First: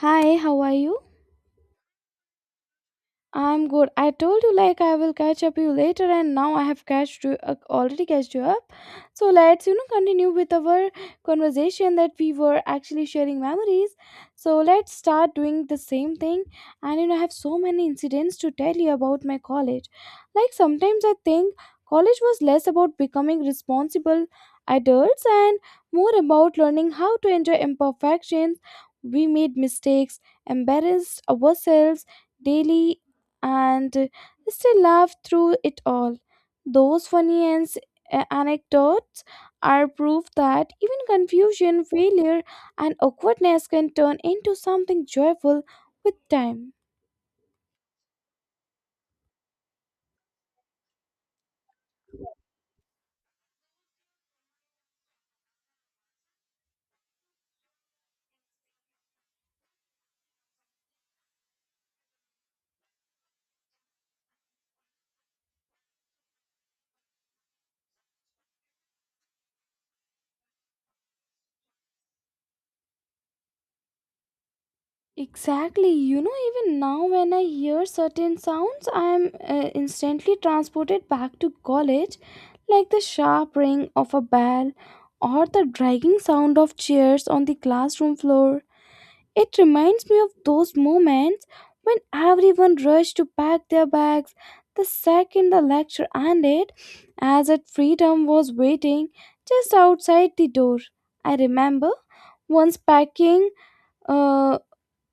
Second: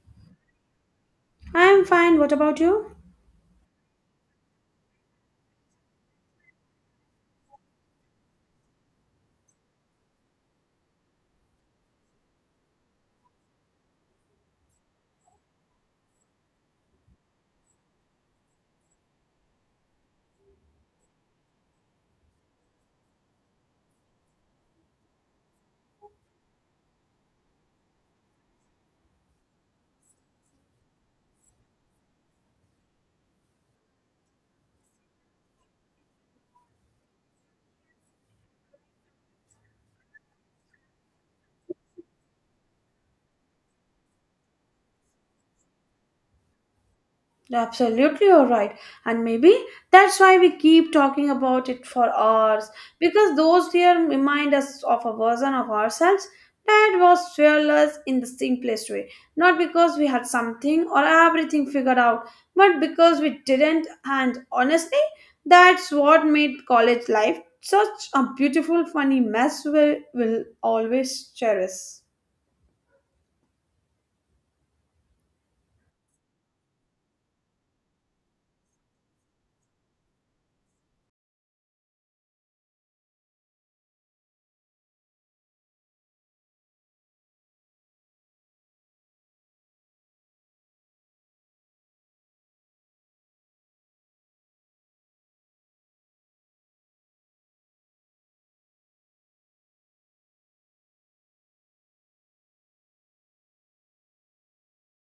Hi, how are you? I'm fine. What about you? I'm good. I told you like I will catch up you later and now I have catched you already catched you up. So let's continue with our conversation that we were actually sharing memories. So let's start doing the same thing and you know I have so many incidents to tell you about my college. Like sometimes I think college was less about becoming responsible adults and more about learning how to enjoy imperfections. We made mistakes, embarrassed ourselves daily and still laugh through it all. Those anecdotes are proof that even confusion, failure, and awkwardness can turn into something joyful with time. Absolutely, all right. And maybe that's why we keep talking about it for hours because those fears remind us of a version of ourselves that was fearless in the simplest way. Not because we had something or everything figured out, but because we didn't. And honestly, that's what made college life such a beautiful, funny mess we will always cherish. Exactly. You know, even now when I hear certain sounds, I am instantly transported back to college, like the sharp ring of a bell or the dragging sound of chairs on the classroom floor. It reminds me of those moments when everyone rushed to pack their bags the second the lecture ended, as if freedom was waiting just outside the door. I remember once uh,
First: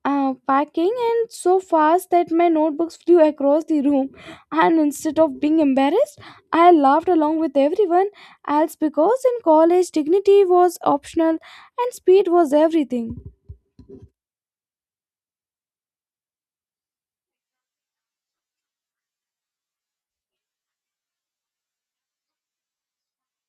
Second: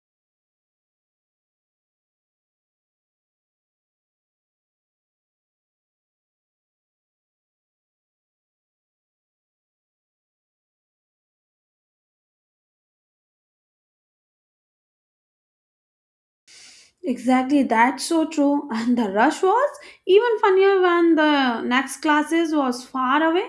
packing and so fast that my notebooks flew across the room, and instead of being embarrassed, I laughed along with everyone else, because in college dignity was optional and speed was everything. Exactly, that's so true. And the rush was even funnier when the next classes was far away.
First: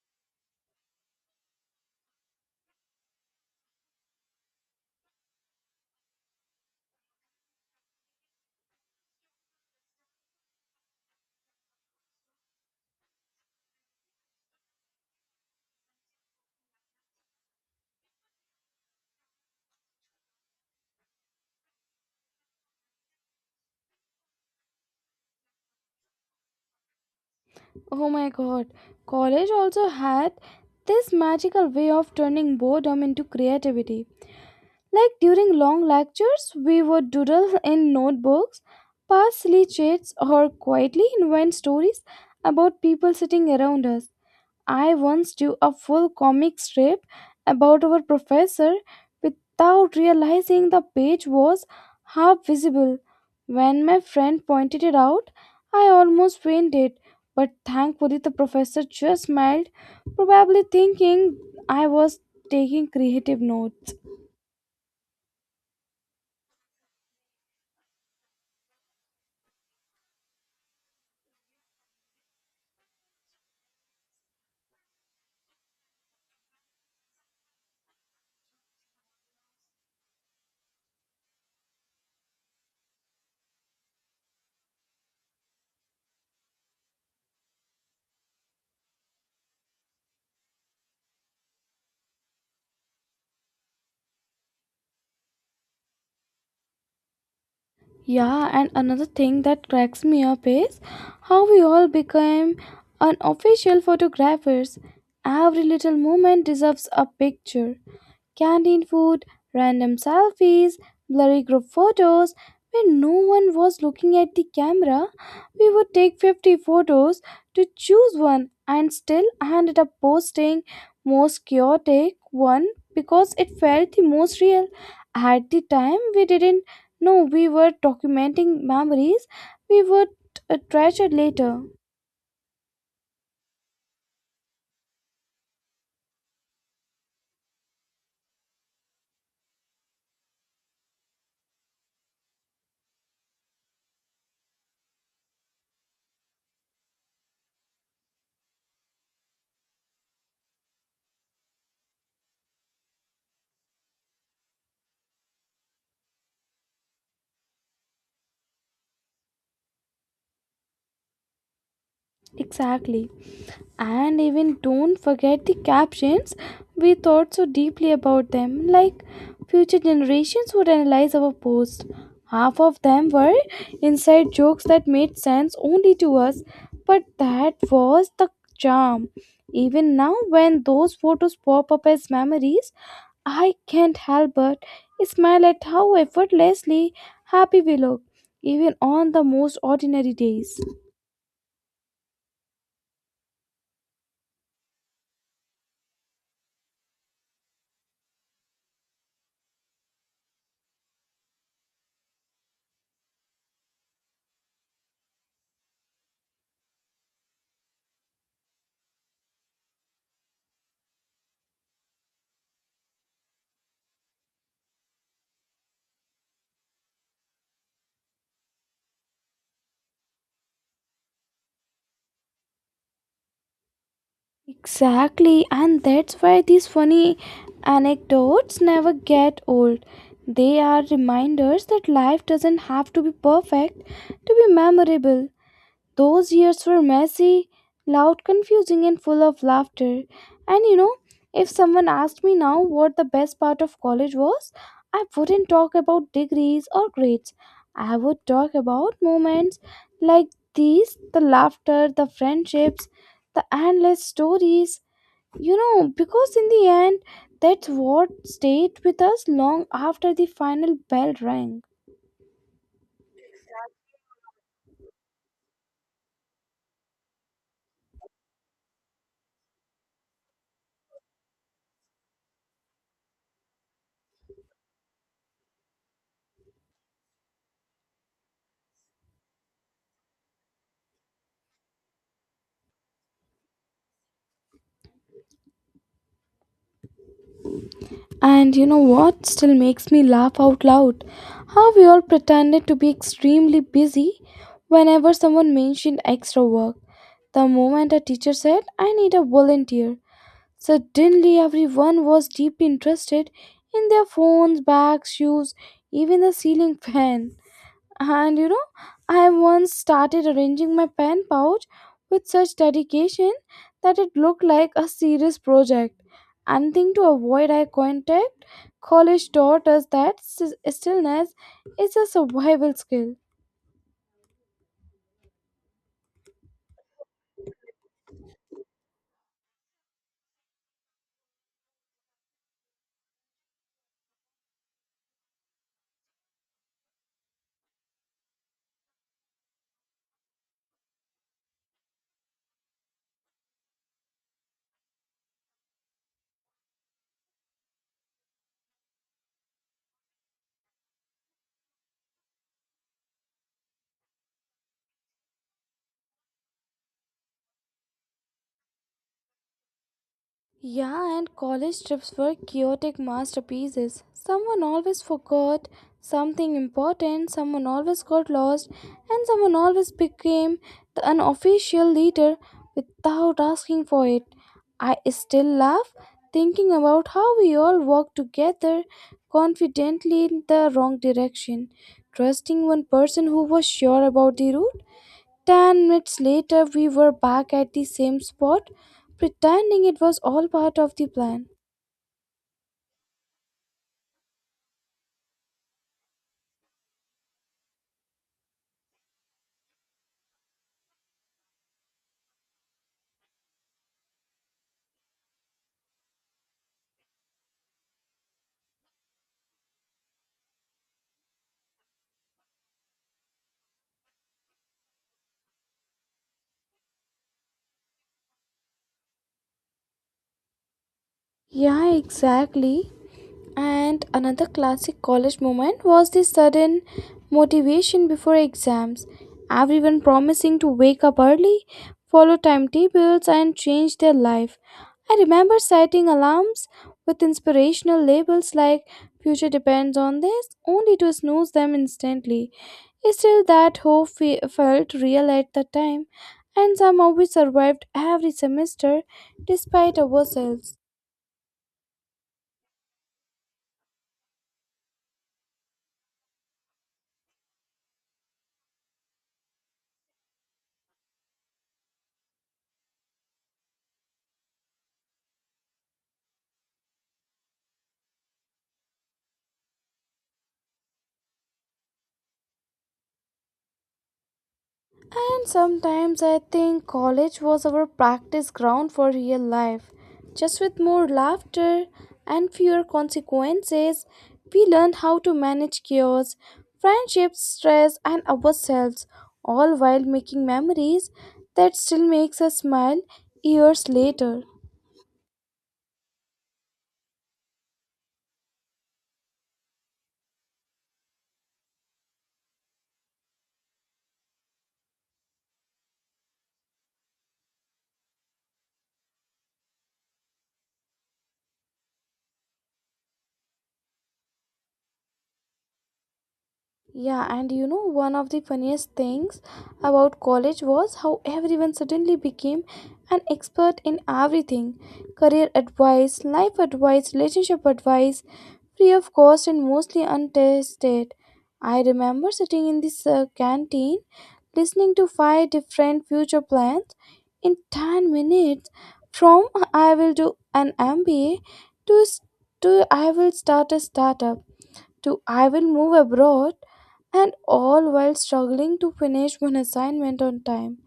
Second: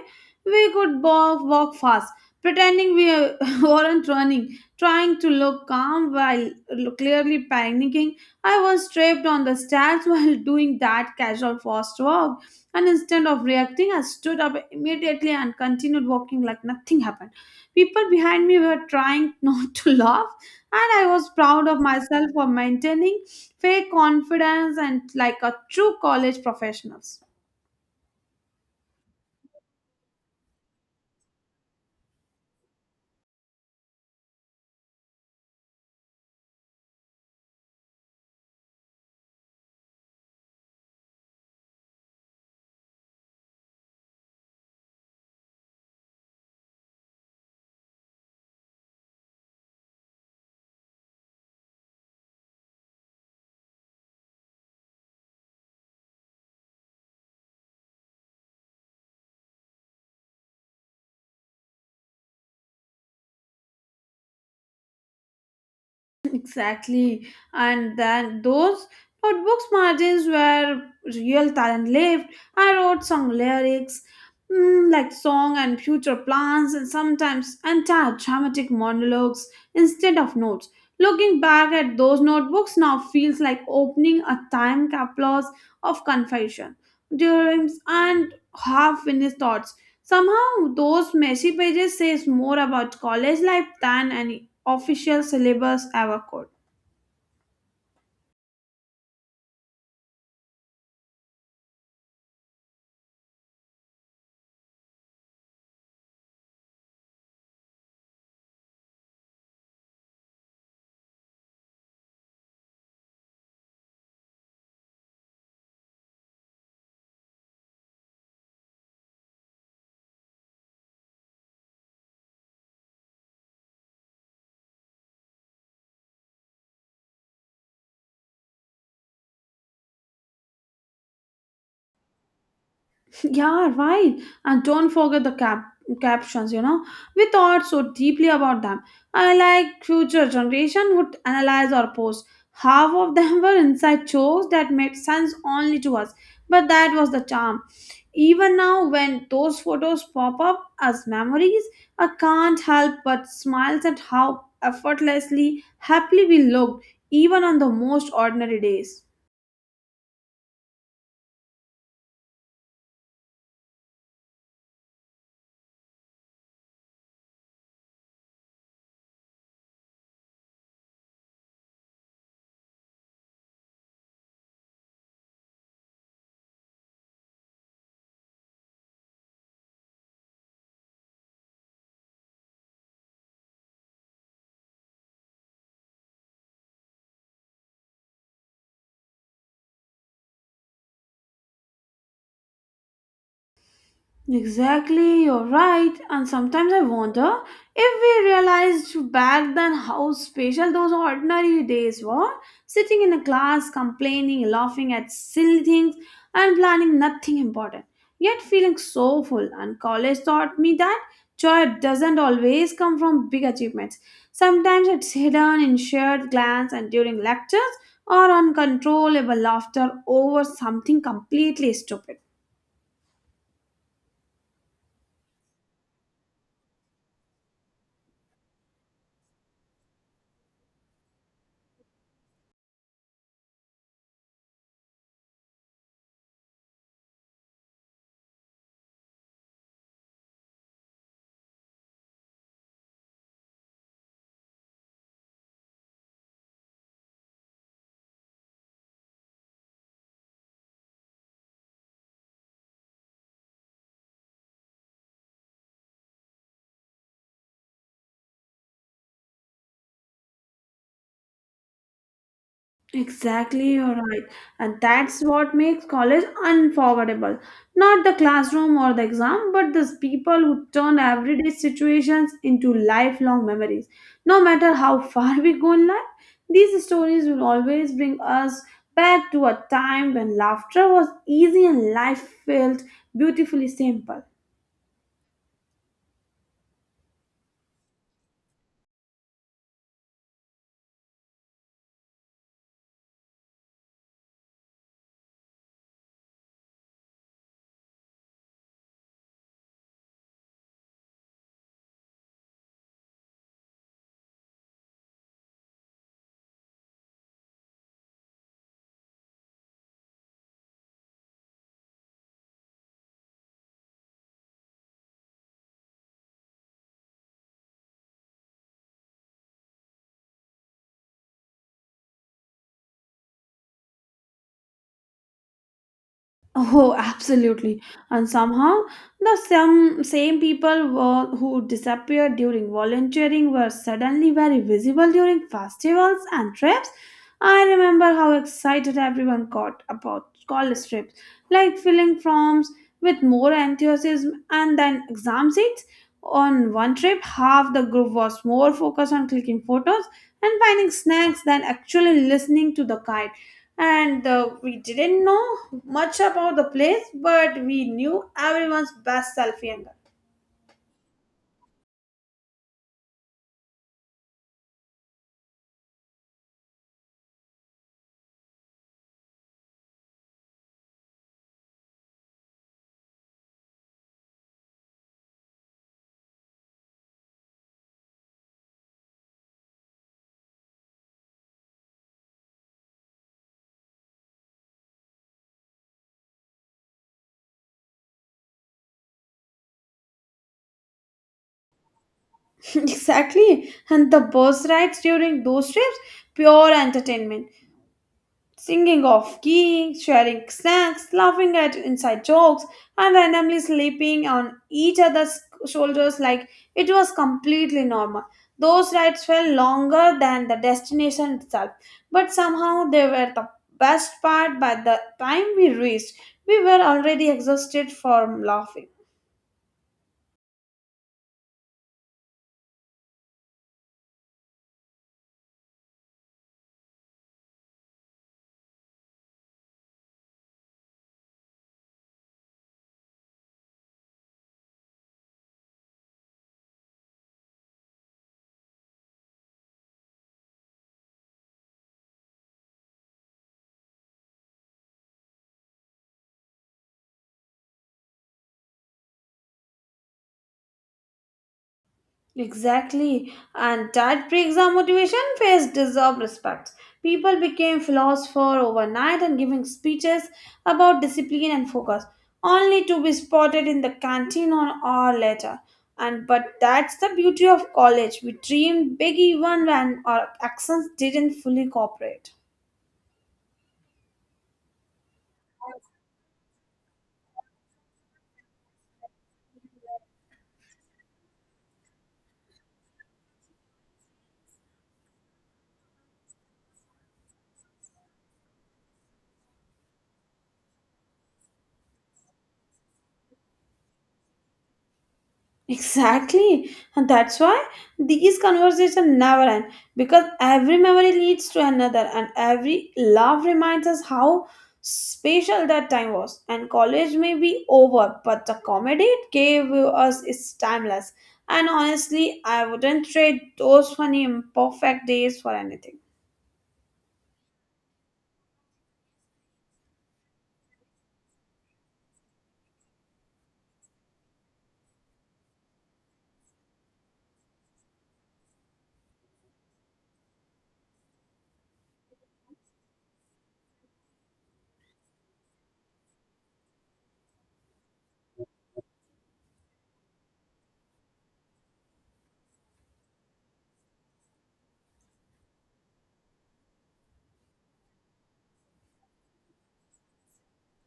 We could walk fast, pretending we weren't running, trying to look calm while clearly panicking. I was tripped on the stairs while doing that casual fast walk, and instead of reacting, I stood up immediately and continued walking like nothing happened. People behind me were trying not to laugh, and I was proud of myself for maintaining fake confidence and like a true college professionals. Oh my god, college also had this magical way of turning boredom into creativity. Like during long lectures, we would doodle in notebooks, pass silly chats, or quietly invent stories about people sitting around us. I once drew a full comic strip about our professor without realizing the page was half visible. When my friend pointed it out, I almost fainted, but thankfully the professor just smiled, probably thinking I was taking creative notes. Exactly. And then those notebooks margins where real talent lived, I wrote some lyrics, like song and future plans, and sometimes entire dramatic monologues instead of notes. Looking back at those notebooks now feels like opening a time capsule of confession, dreams, and half finished thoughts. Somehow, those messy pages says more about college life than any official syllabus ever could. Yeah, and another thing that cracks me up is how we all became unofficial photographers. Every little moment deserves a picture. Canteen food, random selfies, blurry group photos. When no one was looking at the camera, we would take 50 photos to choose one, and still I ended up posting most chaotic one because it felt the most real. At the time, we didn't know we were documenting memories we would treasure later. Yeah, right. And don't forget the captions, you know. We thought so deeply about them. I like future generation would analyze our posts. Half of them were inside jokes that made sense only to us. But that was the charm. Even now when those photos pop up as memories, I can't help but smile at how effortlessly happily we looked, even on the most ordinary days. Exactly. And even don't forget the captions. We thought so deeply about them, like future generations would analyze our post. Half of them were inside jokes that made sense only to us, but that was the charm. Even now, when those photos pop up as memories, I can't help but smile at how effortlessly happy we look, even on the most ordinary days. Exactly, you're right. And sometimes I wonder if we realized back then how special those ordinary days were, sitting in a class, complaining, laughing at silly things, and planning nothing important, yet feeling so full. And college taught me that joy doesn't always come from big achievements. Sometimes it's hidden in shared glance and during lectures or uncontrollable laughter over something completely stupid. Exactly, and that's why these funny anecdotes never get old. They are reminders that life doesn't have to be perfect to be memorable. Those years were messy, loud, confusing, and full of laughter. And you know, if someone asked me now what the best part of college was, I wouldn't talk about degrees or grades. I would talk about moments like these, the laughter, the friendships, the endless stories. You know, because in the end, that's what stayed with us long after the final bell rang. Exactly, you're right. And that's what makes college unforgettable. Not the classroom or the exam, but those people who turn everyday situations into lifelong memories. No matter how far we go in life, these stories will always bring us back to a time when laughter was easy and life felt beautifully simple. And you know what still makes me laugh out loud? How we all pretended to be extremely busy whenever someone mentioned extra work. The moment a teacher said, "I need a volunteer," suddenly everyone was deeply interested in their phones, bags, shoes, even the ceiling fan. And you know, I once started arranging my pen pouch with such dedication that it looked like a serious project. Anything to avoid eye contact, college taught us that stillness is a survival skill. Oh, absolutely. And somehow the some same people were, who disappeared during volunteering were suddenly very visible during festivals and trips. I remember how excited everyone got about college trips, like filling forms with more enthusiasm and then exam seats. On one trip, half the group was more focused on clicking photos and finding snacks than actually listening to the guide, and we didn't know much about the place, but we knew everyone's best selfie angle. Yeah, and college trips were chaotic masterpieces. Someone always forgot something important, someone always got lost, and someone always became the unofficial leader without asking for it. I still laugh thinking about how we all walked together confidently in the wrong direction, trusting one person who was sure about the route. 10 minutes later, we were back at the same spot, pretending it was all part of the plan. Exactly. And the bus rides during those trips, pure entertainment, singing off key, sharing snacks, laughing at inside jokes, and randomly sleeping on each other's shoulders like it was completely normal. Those rides felt longer than the destination itself, but somehow they were the best part. By the time we reached, we were already exhausted from laughing. Yeah, exactly. And another classic college moment was the sudden motivation before exams. Everyone promising to wake up early, follow timetables, and change their life. I remember setting alarms with inspirational labels like "future depends on this," only to snooze them instantly. Still, that hope felt real at the time, and somehow we survived every semester despite ourselves. Exactly, and that breaks our motivation faced deserved respect. People became philosophers overnight and giving speeches about discipline and focus, only to be spotted in the canteen an hour later. And but that's the beauty of college. We dreamed big even when our accents didn't fully cooperate. And sometimes I think college was our practice ground for real life. Just with more laughter and fewer consequences, we learned how to manage chaos, friendships, stress, and ourselves, all while making memories that still makes us smile years later. Exactly. And that's why these conversations never end, because every memory leads to another and every love reminds us how special that time was. And college may be over, but the comedy it gave us is timeless. And honestly, I wouldn't trade those funny imperfect days for anything. Yeah, and you know, one of the funniest things about college was how everyone suddenly became an expert in everything: career advice, life advice, relationship advice, free of cost and mostly untested. I remember sitting in this canteen listening to five different future plans in 10 minutes, from "I will do an MBA" to, to "I will start a startup" to "I will move abroad," and all while struggling to finish one assignment on time.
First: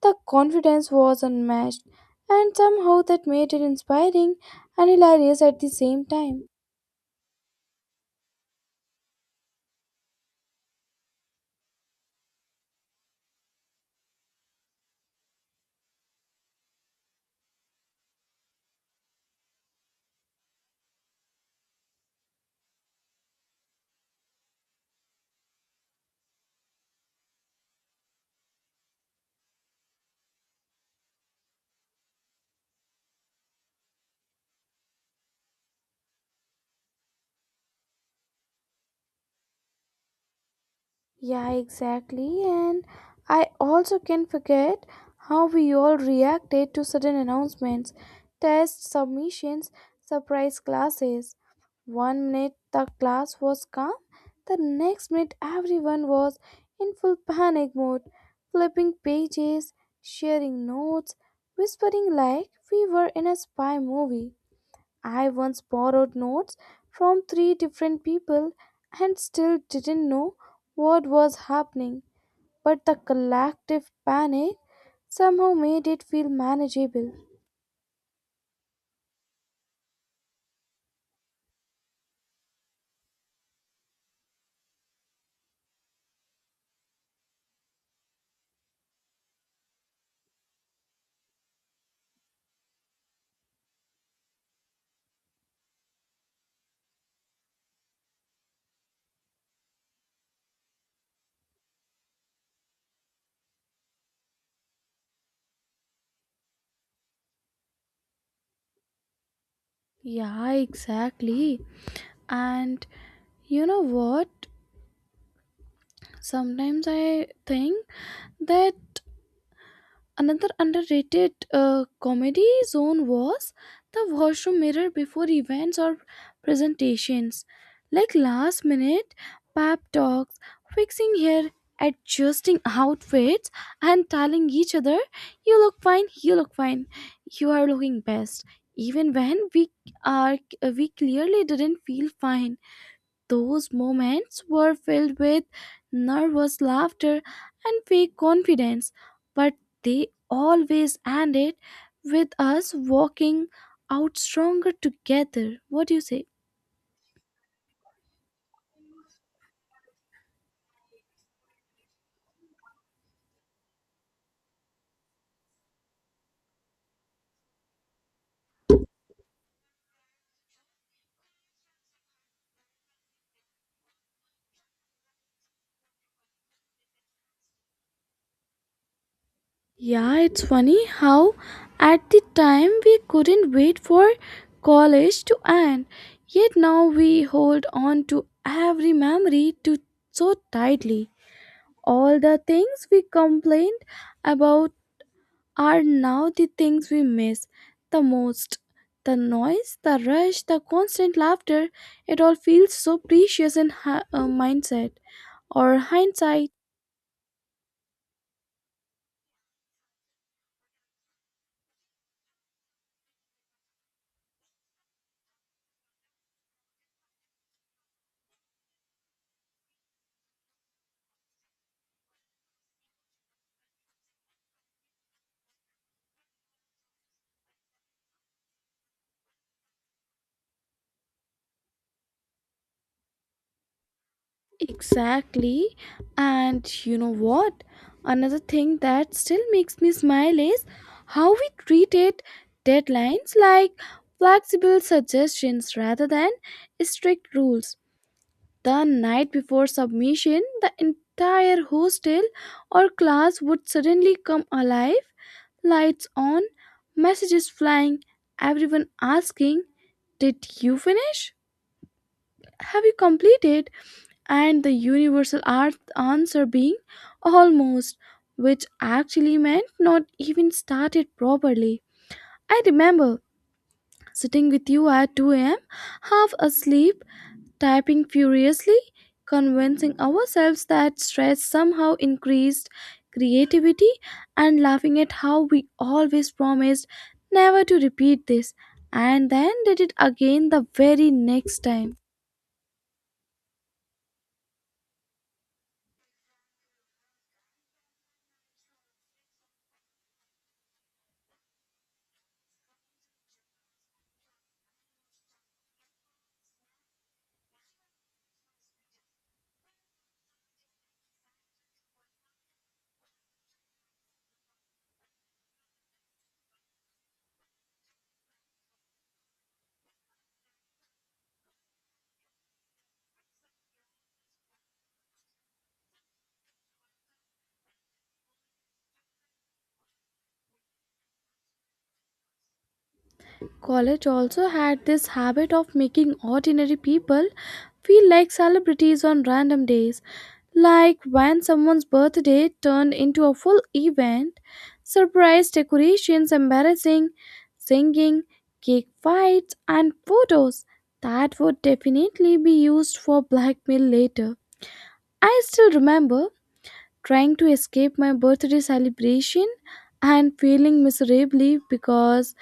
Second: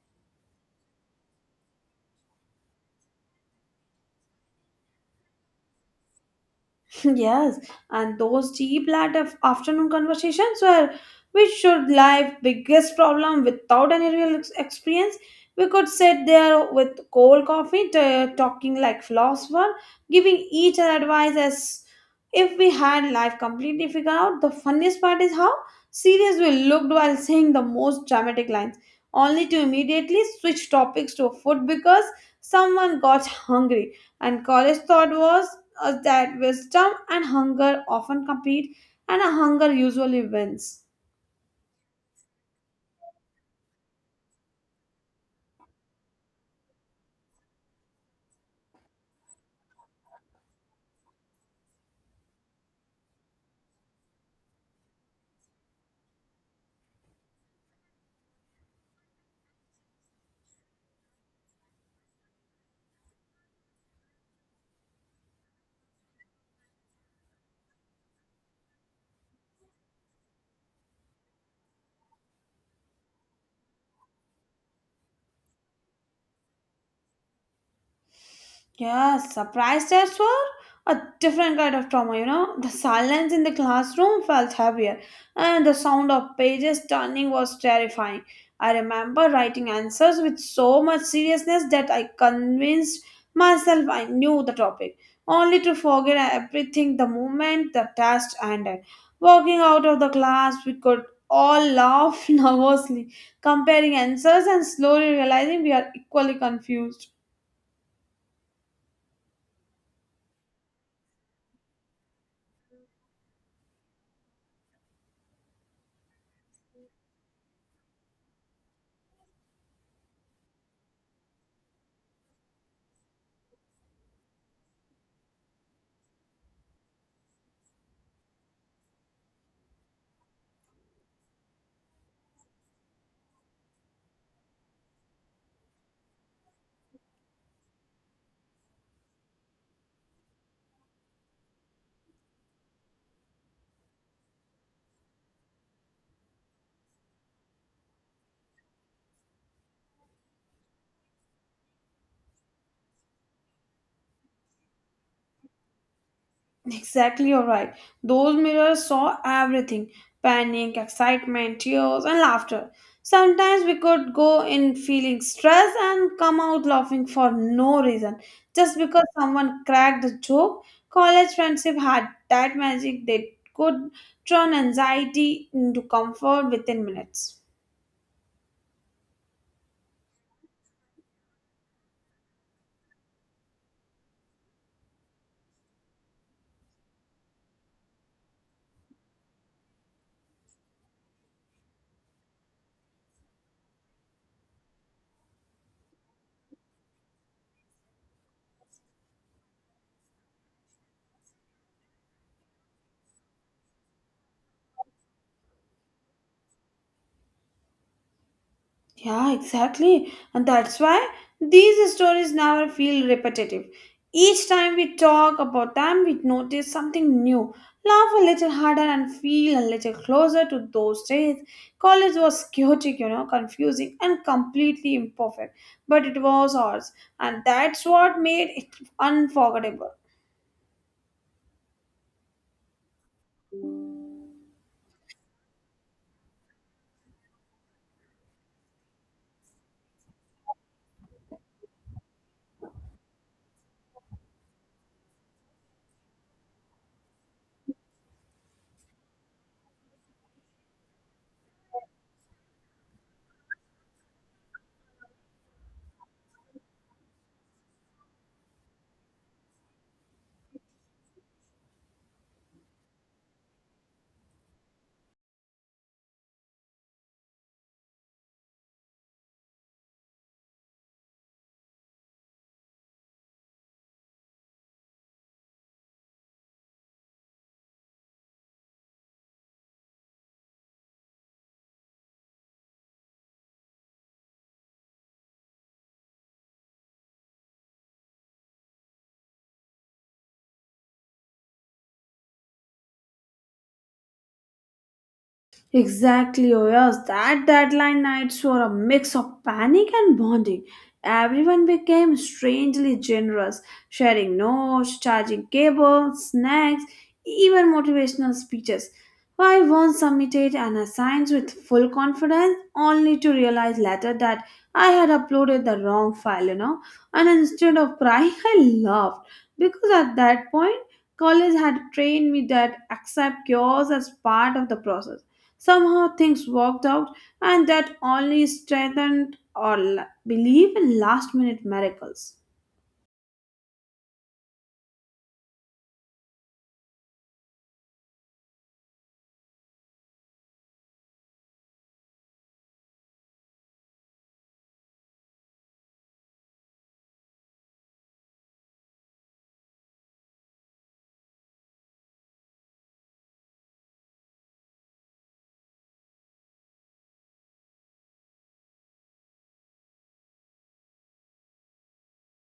The confidence was unmatched, and somehow that made it inspiring and hilarious at the same time. Yes, and those deep late afternoon conversations were we should live biggest problem without any real experience. We could sit there with cold coffee, talking like philosopher, giving each other advice as if we had life completely figured out. The funniest part is how serious we looked while saying the most dramatic lines, only to immediately switch topics to food because someone got hungry. And college thought was us that wisdom and hunger often compete, and a hunger usually wins. Yeah, exactly. And I also can't forget how we all reacted to sudden announcements, tests, submissions, surprise classes. 1 minute the class was calm, the next minute everyone was in full panic mode, flipping pages, sharing notes, whispering like we were in a spy movie. I once borrowed notes from three different people and still didn't know what was happening, but the collective panic somehow made it feel manageable. Yeah, surprise tests were a different kind of trauma, you know. The silence in the classroom felt heavier, and the sound of pages turning was terrifying. I remember writing answers with so much seriousness that I convinced myself I knew the topic, only to forget everything the moment the test ended. Walking out of the class, we could all laugh nervously, comparing answers and slowly realizing we are equally confused. Yeah, exactly. And you know what? Sometimes I think that another underrated comedy zone was the washroom mirror before events or presentations, like last minute pep talks, fixing hair, adjusting outfits, and telling each other, "You look fine, you look fine, you are looking best." Even when we are, we clearly didn't feel fine. Those moments were filled with nervous laughter and fake confidence, but they always ended with us walking out stronger together. What do you say? Exactly, you're right. Those mirrors saw everything, panic, excitement, tears, and laughter. Sometimes we could go in feeling stressed and come out laughing for no reason, just because someone cracked a joke. College friendship had that magic that could turn anxiety into comfort within minutes. Yeah, it's funny how at the time we couldn't wait for college to end, yet now we hold on to every memory to so tightly. All the things we complained about are now the things we miss the most. The noise, the rush, the constant laughter, it all feels so precious in mindset or hindsight. Yeah, exactly. And that's why these stories never feel repetitive. Each time we talk about them, we notice something new, laugh a little harder, and feel a little closer to those days. College was chaotic, you know, confusing, and completely imperfect, but it was ours, and that's what made it unforgettable. Exactly. And you know what? Another thing that still makes me smile is how we treated deadlines like flexible suggestions rather than strict rules. The night before submission, the entire hostel or class would suddenly come alive, lights on, messages flying, everyone asking, "Did you finish? Have you completed?" And the universal answer being "almost," which actually meant not even started properly. I remember sitting with you at 2 a.m., half asleep, typing furiously, convincing ourselves that stress somehow increased creativity, and laughing at how we always promised never to repeat this and then did it again the very next time. Exactly, oh yes, that deadline nights were a mix of panic and bonding. Everyone became strangely generous, sharing notes, charging cables, snacks, even motivational speeches. I once submitted an assignment with full confidence, only to realize later that I had uploaded the wrong file, you know. And instead of crying, I laughed because at that point, college had trained me that accept chaos as part of the process. Somehow things worked out, and that only strengthened our belief in last minute miracles. College also had this habit of making ordinary people feel like celebrities on random days, like when someone's birthday turned into a full event, surprise decorations, embarrassing singing, cake fights, and photos that would definitely be used for blackmail later. I still remember trying to escape my birthday celebration and failing miserably because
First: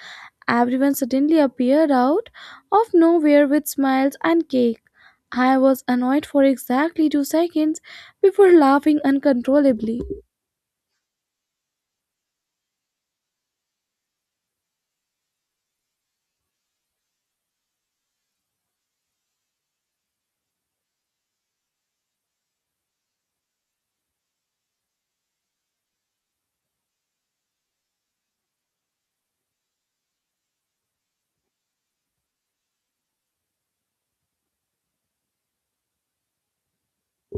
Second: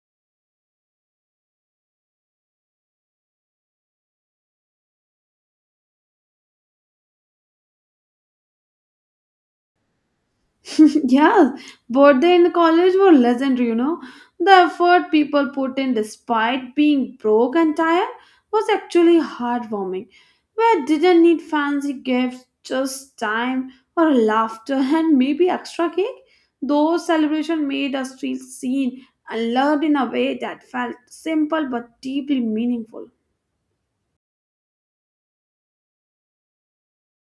everyone suddenly appeared out of nowhere with smiles and cake. I was annoyed for exactly 2 seconds before laughing uncontrollably. Yeah, birthday in college were legendary, you know. The effort people put in despite being broke and tired was actually heartwarming. We didn't need fancy gifts, just time or laughter and maybe extra cake. Those celebrations made us feel seen and loved in a way that felt simple but deeply meaningful.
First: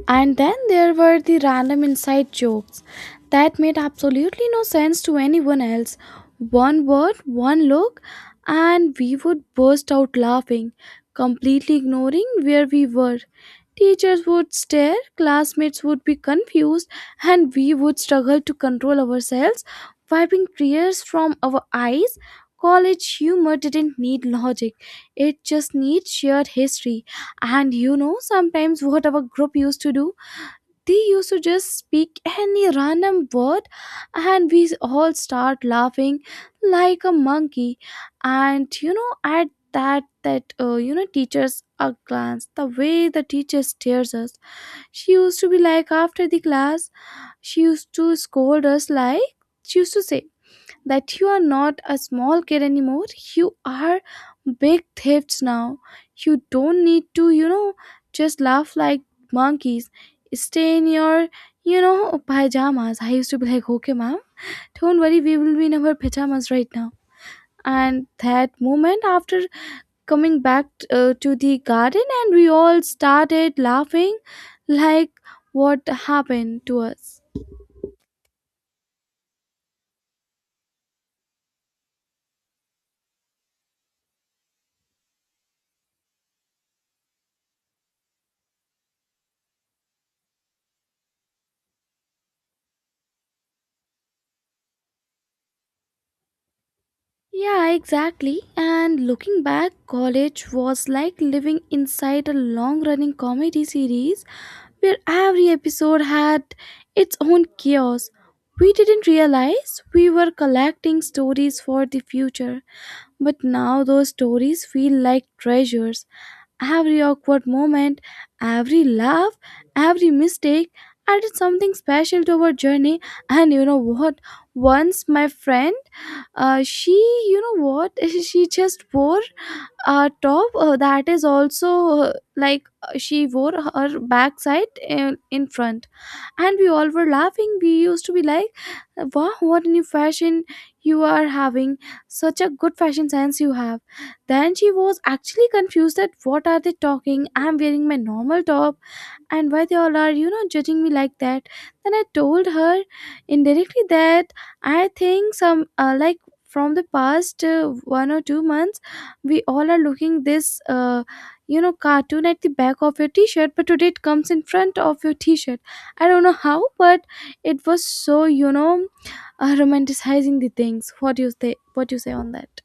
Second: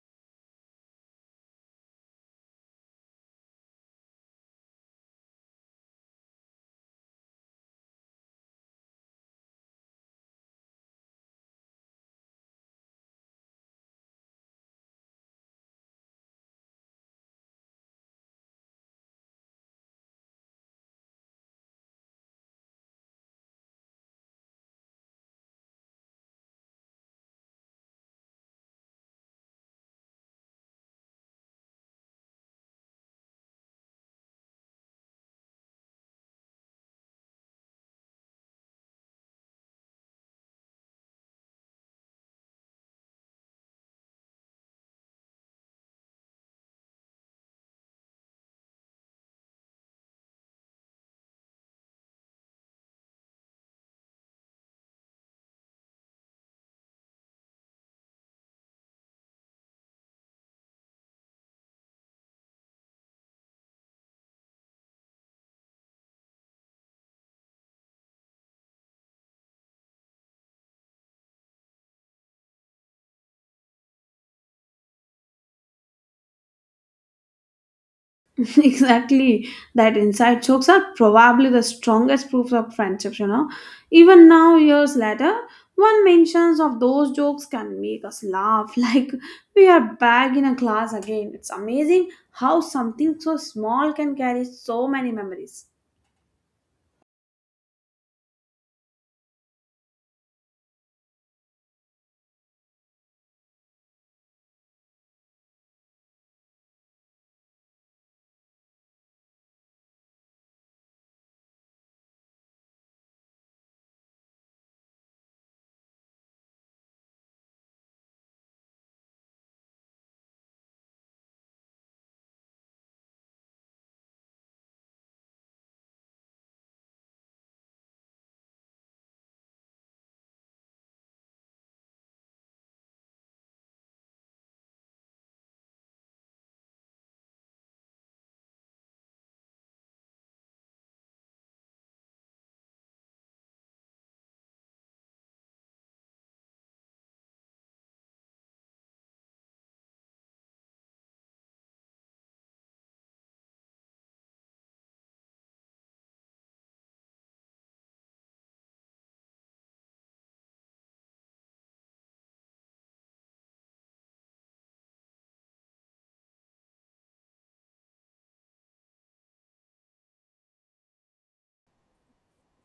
And then there were the random inside jokes that made absolutely no sense to anyone else. One word, one look, and we would burst out laughing, completely ignoring where we were. Teachers would stare, classmates would be confused, and we would struggle to control ourselves, wiping tears from our eyes. College humor didn't need logic, it just needs shared history. And you know, sometimes what our group used to do? They used to just speak any random word and we all start laughing like a monkey. And you know, at that that you know, teachers a glance, the way the teacher stares us, she used to be like after the class she used to scold us, like she used to say that, "You are not a small kid anymore, you are big thieves now. You don't need to, you know, just laugh like monkeys. Stay in your, you know, pajamas." I used to be like, "Okay, ma'am, don't worry, we will be in our pajamas right now." And that moment after coming back to the garden, and we all started laughing like, what happened to us? Exactly. That inside jokes are probably the strongest proofs of friendships, you know. Even now, years later, one mentions of those jokes can make us laugh like we are back in a class again. It's amazing how something so small can carry so many memories. Yeah, exactly. And looking back, college was like living inside a long running comedy series where every episode had its own chaos. We didn't realize we were collecting stories for the future, but now those stories feel like treasures. Every awkward moment, every laugh, every mistake added something special to our journey. And you know what? Once my friend, she, you know what? She just wore a top that is also she wore her backside in front. And we all were laughing. We used to be like, wow, what new fashion you are having, such a good fashion sense you have. Then she was actually confused that what are they talking, I'm wearing my normal top and why they all are you know judging me like that. Then I told her indirectly that I think some, like, from the past 1 or 2 months, we all are looking this, you know, cartoon at the back of your t-shirt, but today it comes in front of your t-shirt. I don't know how, but it was so, you know, are romanticizing the things. What do you say, what do you say on that?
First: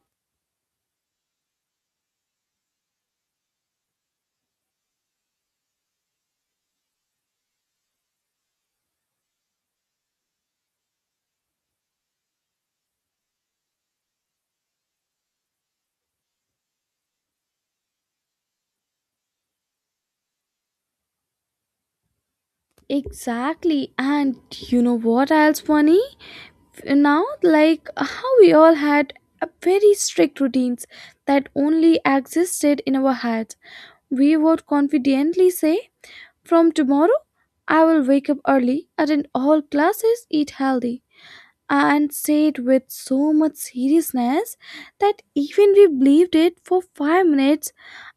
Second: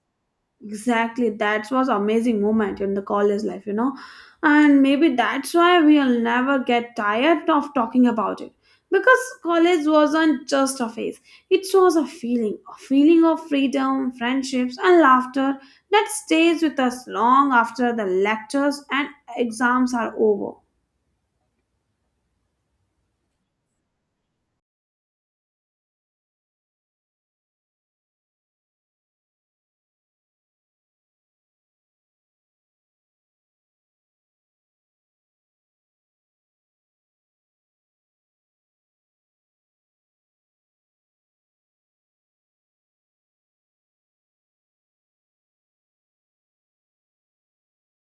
Exactly, that was amazing moment in the college life, you know, and maybe that's why we'll never get tired of talking about it. Because college wasn't just a phase; it was a feeling of freedom, friendships, and laughter that stays with us long after the lectures and exams are over. Exactly. And you know what else funny now, like how we all had a very strict routines that only existed in our heads. We would confidently say, from tomorrow I will wake up early, attend all classes, eat healthy, and said with so much seriousness that even we believed it for 5 minutes.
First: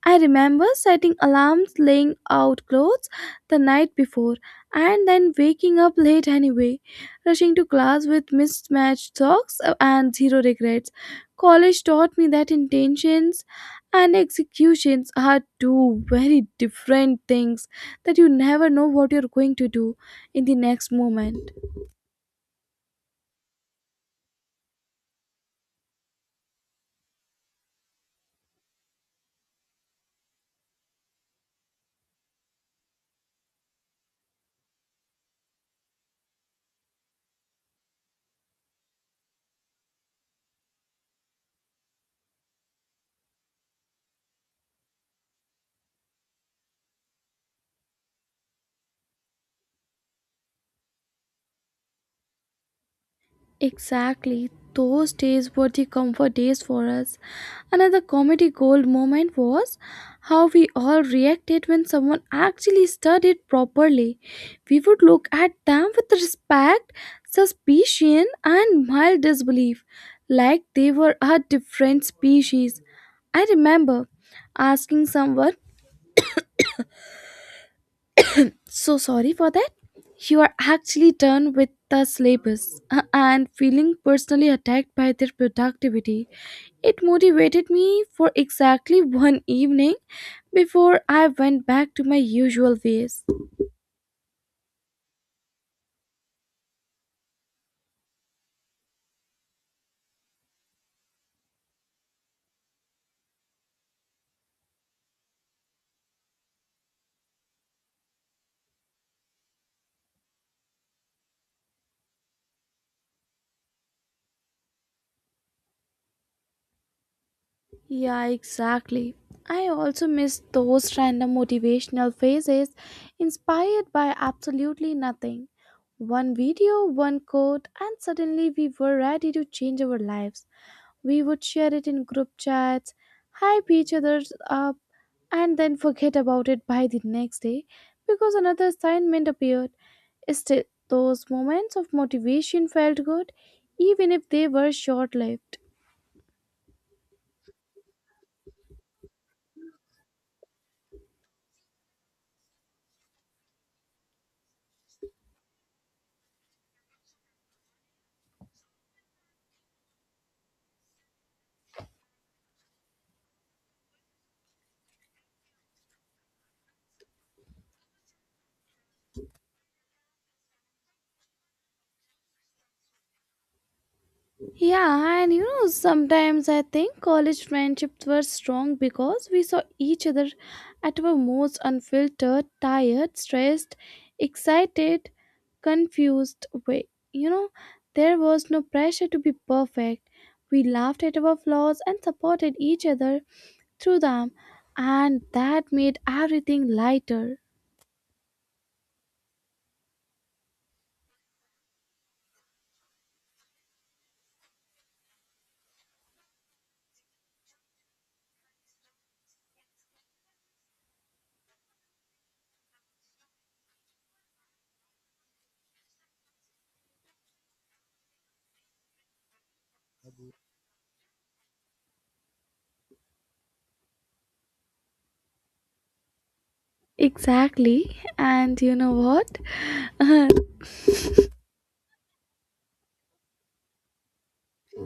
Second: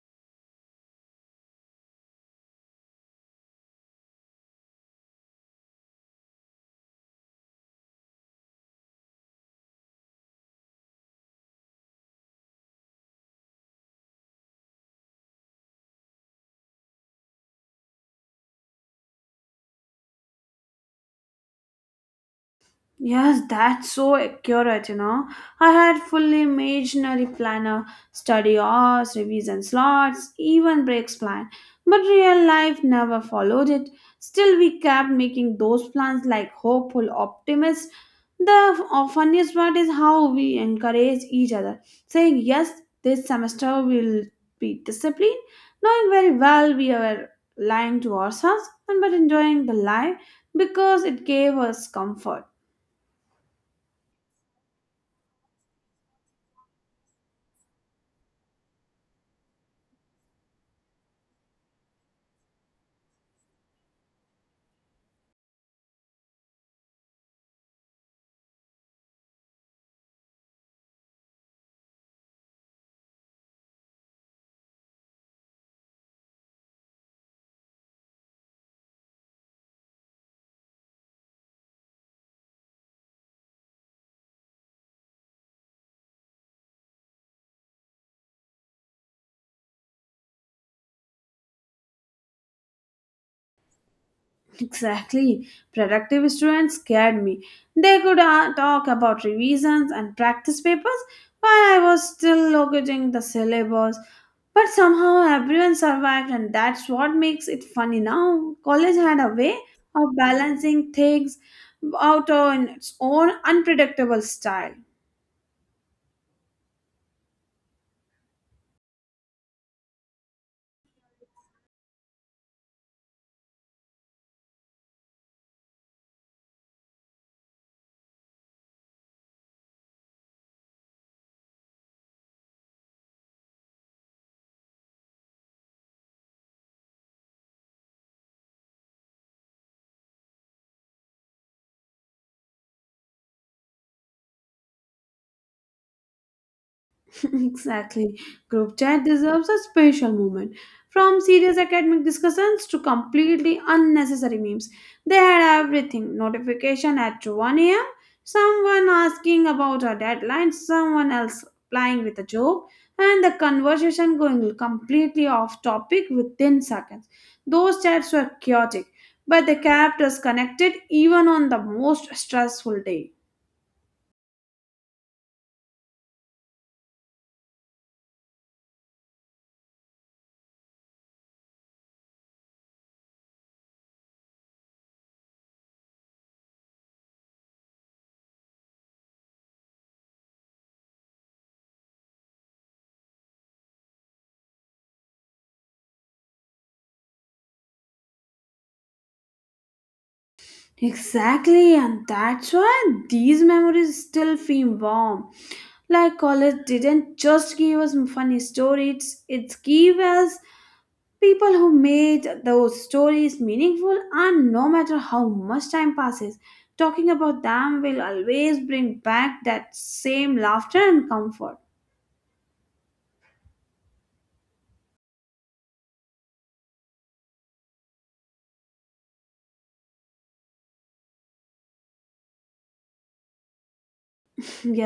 I remember setting alarms, laying out clothes the night before, and then waking up late anyway, rushing to class with mismatched socks and zero regrets. College taught me that intentions and executions are two very different things, that you never know what you're going to do in the next moment. Yes, that's so accurate, you know. I had full imaginary planner, study hours, revision slots, even breaks plan. But real life never followed it. Still, we kept making those plans like hopeful optimists. The funniest part is how we encourage each other, saying, "Yes, this semester will be disciplined," knowing very well we were lying to ourselves, and but enjoying the life because it gave us comfort. Exactly. Those days were the comfort days for us. Another comedy gold moment was how we all reacted when someone actually studied properly. We would look at them with respect, suspicion, and mild disbelief, like they were a different species. I remember asking someone, so sorry for that, you are actually done with the syllabus? And feeling personally attacked by their productivity. It motivated me for exactly one evening before I went back to my usual ways. Exactly. Productive students scared me. They could talk about revisions and practice papers while I was still locating the syllabus. But somehow everyone survived, and that's what makes it funny now. College had a way of balancing things out in its own unpredictable style. Yeah, exactly. I also miss those random motivational phrases inspired by absolutely nothing. One video, one quote, and suddenly we were ready to change our lives. We would share it in group chats, hype each other up, and then forget about it by the next day because another assignment appeared. Still, those moments of motivation felt good, even if they were short lived. Exactly. Group chat deserves a special moment. From serious academic discussions to completely unnecessary memes, they had everything. Notification at two 1 a.m., someone asking about a deadline, someone else playing with a joke, and the conversation going completely off topic within seconds. Those chats were chaotic, but they kept us connected even on the most stressful day. Yeah, and you know, sometimes I think college friendships were strong because we saw each other at our most unfiltered, tired, stressed, excited, confused way. You know, there was no pressure to be perfect. We laughed at our flaws and supported each other through them, and that made everything lighter. Exactly, and that's why these memories still feel warm. Like college didn't just give us funny stories, it gave us people who made those stories meaningful, and no matter how much time passes, talking about them will always bring back that same laughter and comfort. Exactly. And you know what? Uh,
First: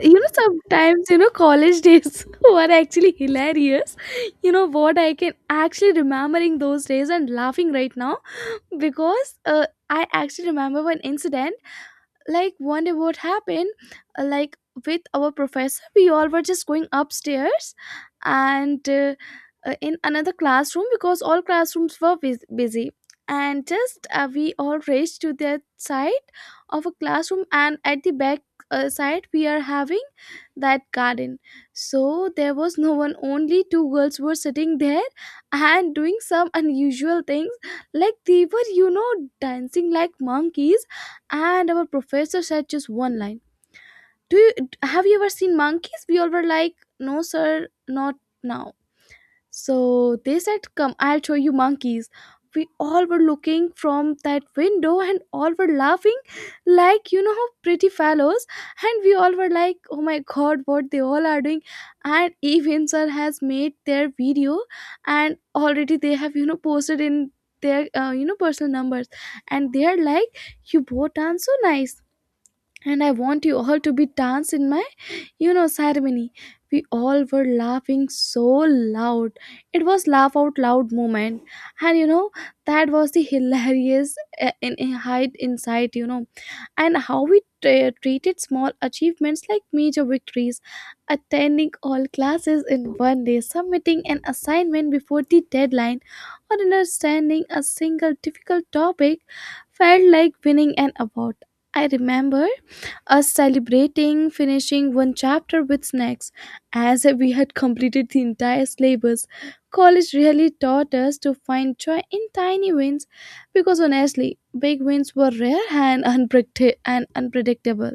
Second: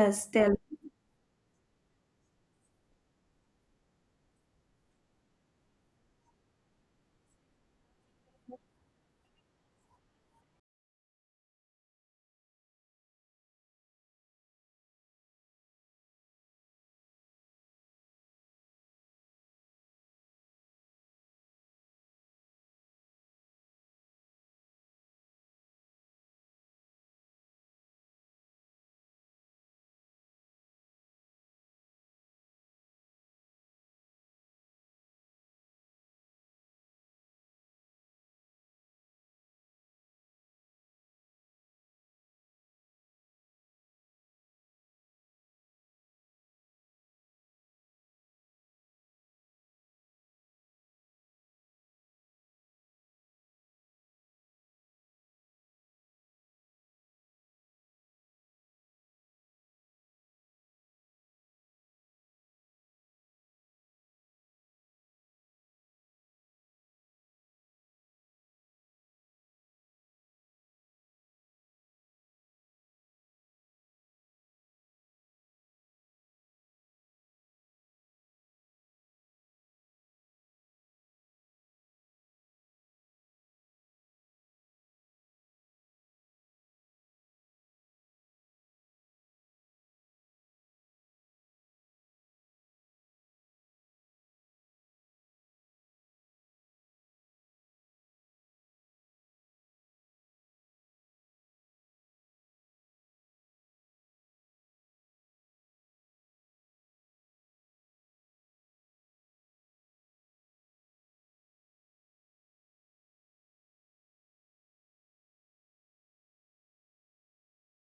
you know, tell. sometimes, you know, college days were actually hilarious. You know what? I can actually remembering those days and laughing right now because I actually remember one incident, like one day what happened, like, with our professor we all were just going upstairs and in another classroom because all classrooms were busy, and just, we all raced to that side of a classroom, and at the back side we are having that garden. So there was no one, only two girls were sitting there and doing some unusual things, like they were, you know, dancing like monkeys. And our professor said just one line. Do you have, you ever seen monkeys? We all were like, no sir, not now. So they said, come, I'll show you monkeys. We all were looking from that window and all were laughing like, you know, pretty fellows. And we all were like, oh my god, what they all are doing. And even sir has made their video and already they have, you know, posted in their, you know, personal numbers. And they're like, you both dance so nice and I want you all to be dance in my, you know, ceremony. We all were laughing so loud. It was laugh out loud moment. And you know, that was the hilarious in hide inside, you know. And how we treated small achievements like major victories, attending all classes in 1 day, submitting an assignment before the deadline, or understanding a single difficult topic felt like winning an award. I remember us celebrating finishing one chapter with snacks as if we had completed the entire syllabus. College really taught us to find joy in tiny wins because honestly, big wins were rare and, and unpredictable.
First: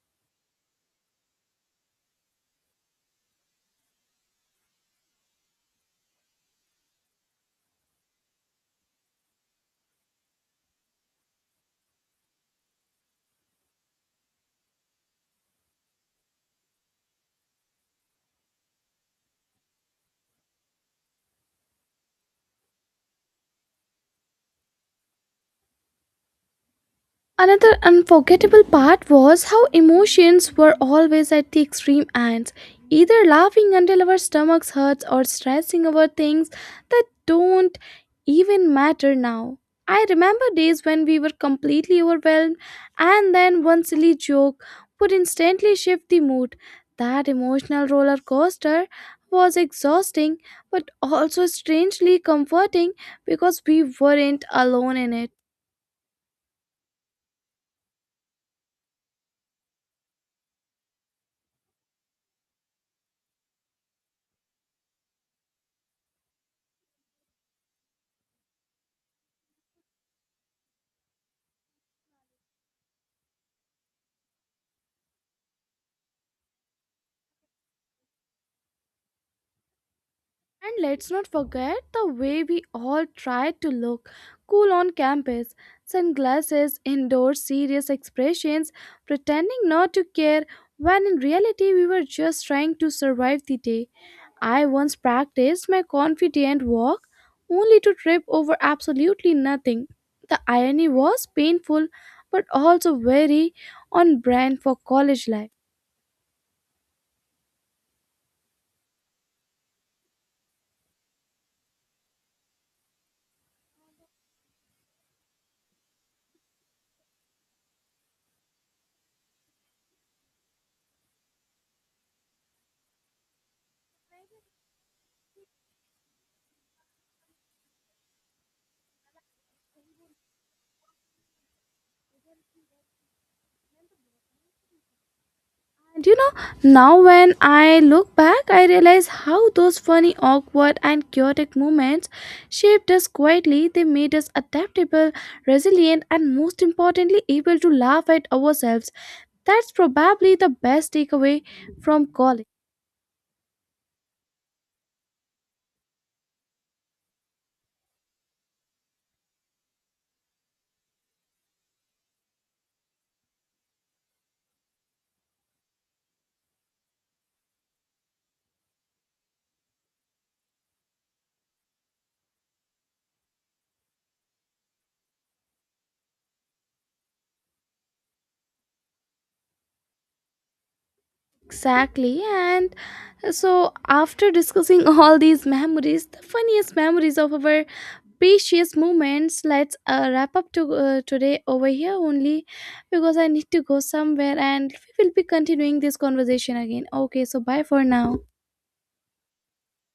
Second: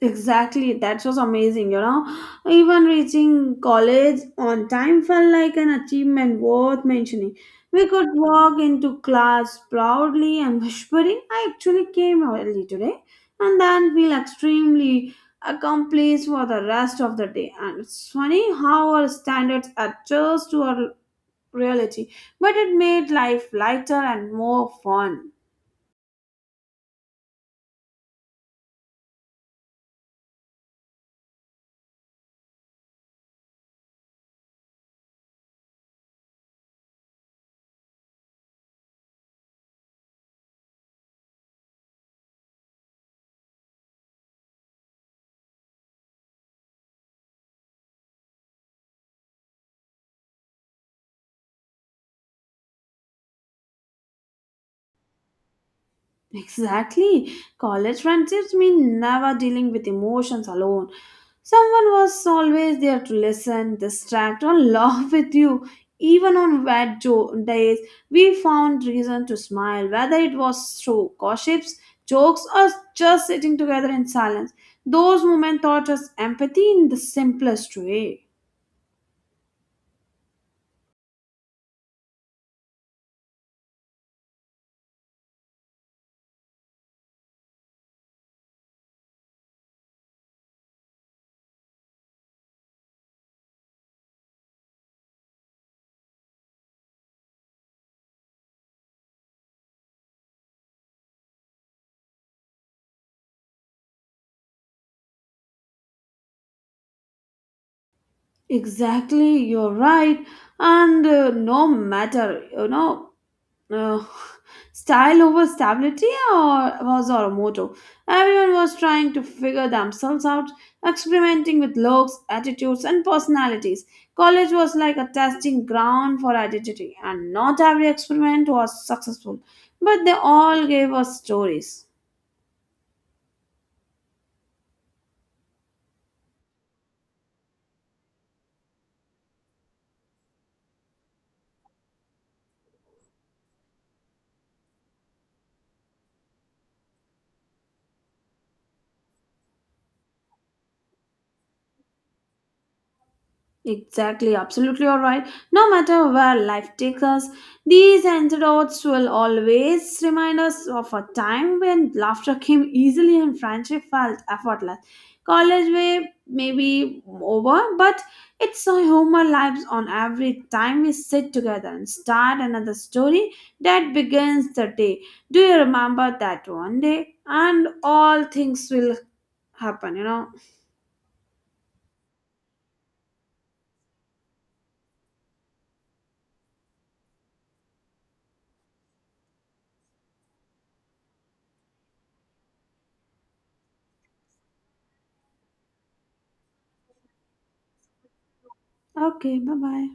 Exactly, that was amazing, you know. Even reaching college on time felt like an achievement worth mentioning. We could walk into class proudly and whispering, "I actually came early today," and then feel extremely accomplished for the rest of the day. And it's funny how our standards adjust to our reality, but it made life lighter and more fun. Another unforgettable part was how emotions were always at the extreme ends, either laughing until our stomachs hurt or stressing over things that don't even matter now. I remember days when we were completely overwhelmed, and then one silly joke would instantly shift the mood. That emotional roller coaster was exhausting but also strangely comforting because we weren't alone in it. Exactly. College friendships mean never dealing with emotions alone. Someone was always there to listen, distract, or laugh with you. Even on bad days, we found reason to smile, whether it was through gossips, jokes, or just sitting together in silence. Those moments taught us empathy in the simplest way. And let's not forget the way we all tried to look cool on campus, sunglasses, indoor serious expressions, pretending not to care when in reality we were just trying to survive the day. I once practiced my confident walk only to trip over absolutely nothing. The irony was painful but also very on brand for college life. Exactly, you're right. And no matter, you know, uh, style over stability or was our motto. Everyone was trying to figure themselves out, experimenting with looks, attitudes, and personalities. College was like a testing ground for identity, and not every experiment was successful, but they all gave us stories. And you know, now when I look back, I realize how those funny, awkward, and chaotic moments shaped us quietly. They made us adaptable, resilient, and most importantly, able to laugh at ourselves. That's probably the best takeaway from college. Exactly, absolutely all right. No matter where life takes us, these antidotes will always remind us of a time when laughter came easily and friendship felt effortless. College way may be over, but it's a humor lives on every time we sit together and start another story that begins the day. "Do you remember that one day?" And all things will happen, you know. Exactly, and so, after discussing all these memories, the funniest memories of our precious moments, let's wrap up to today over here only because I need to go somewhere and we will be continuing this conversation again. Okay, so bye for now. Okay, bye bye.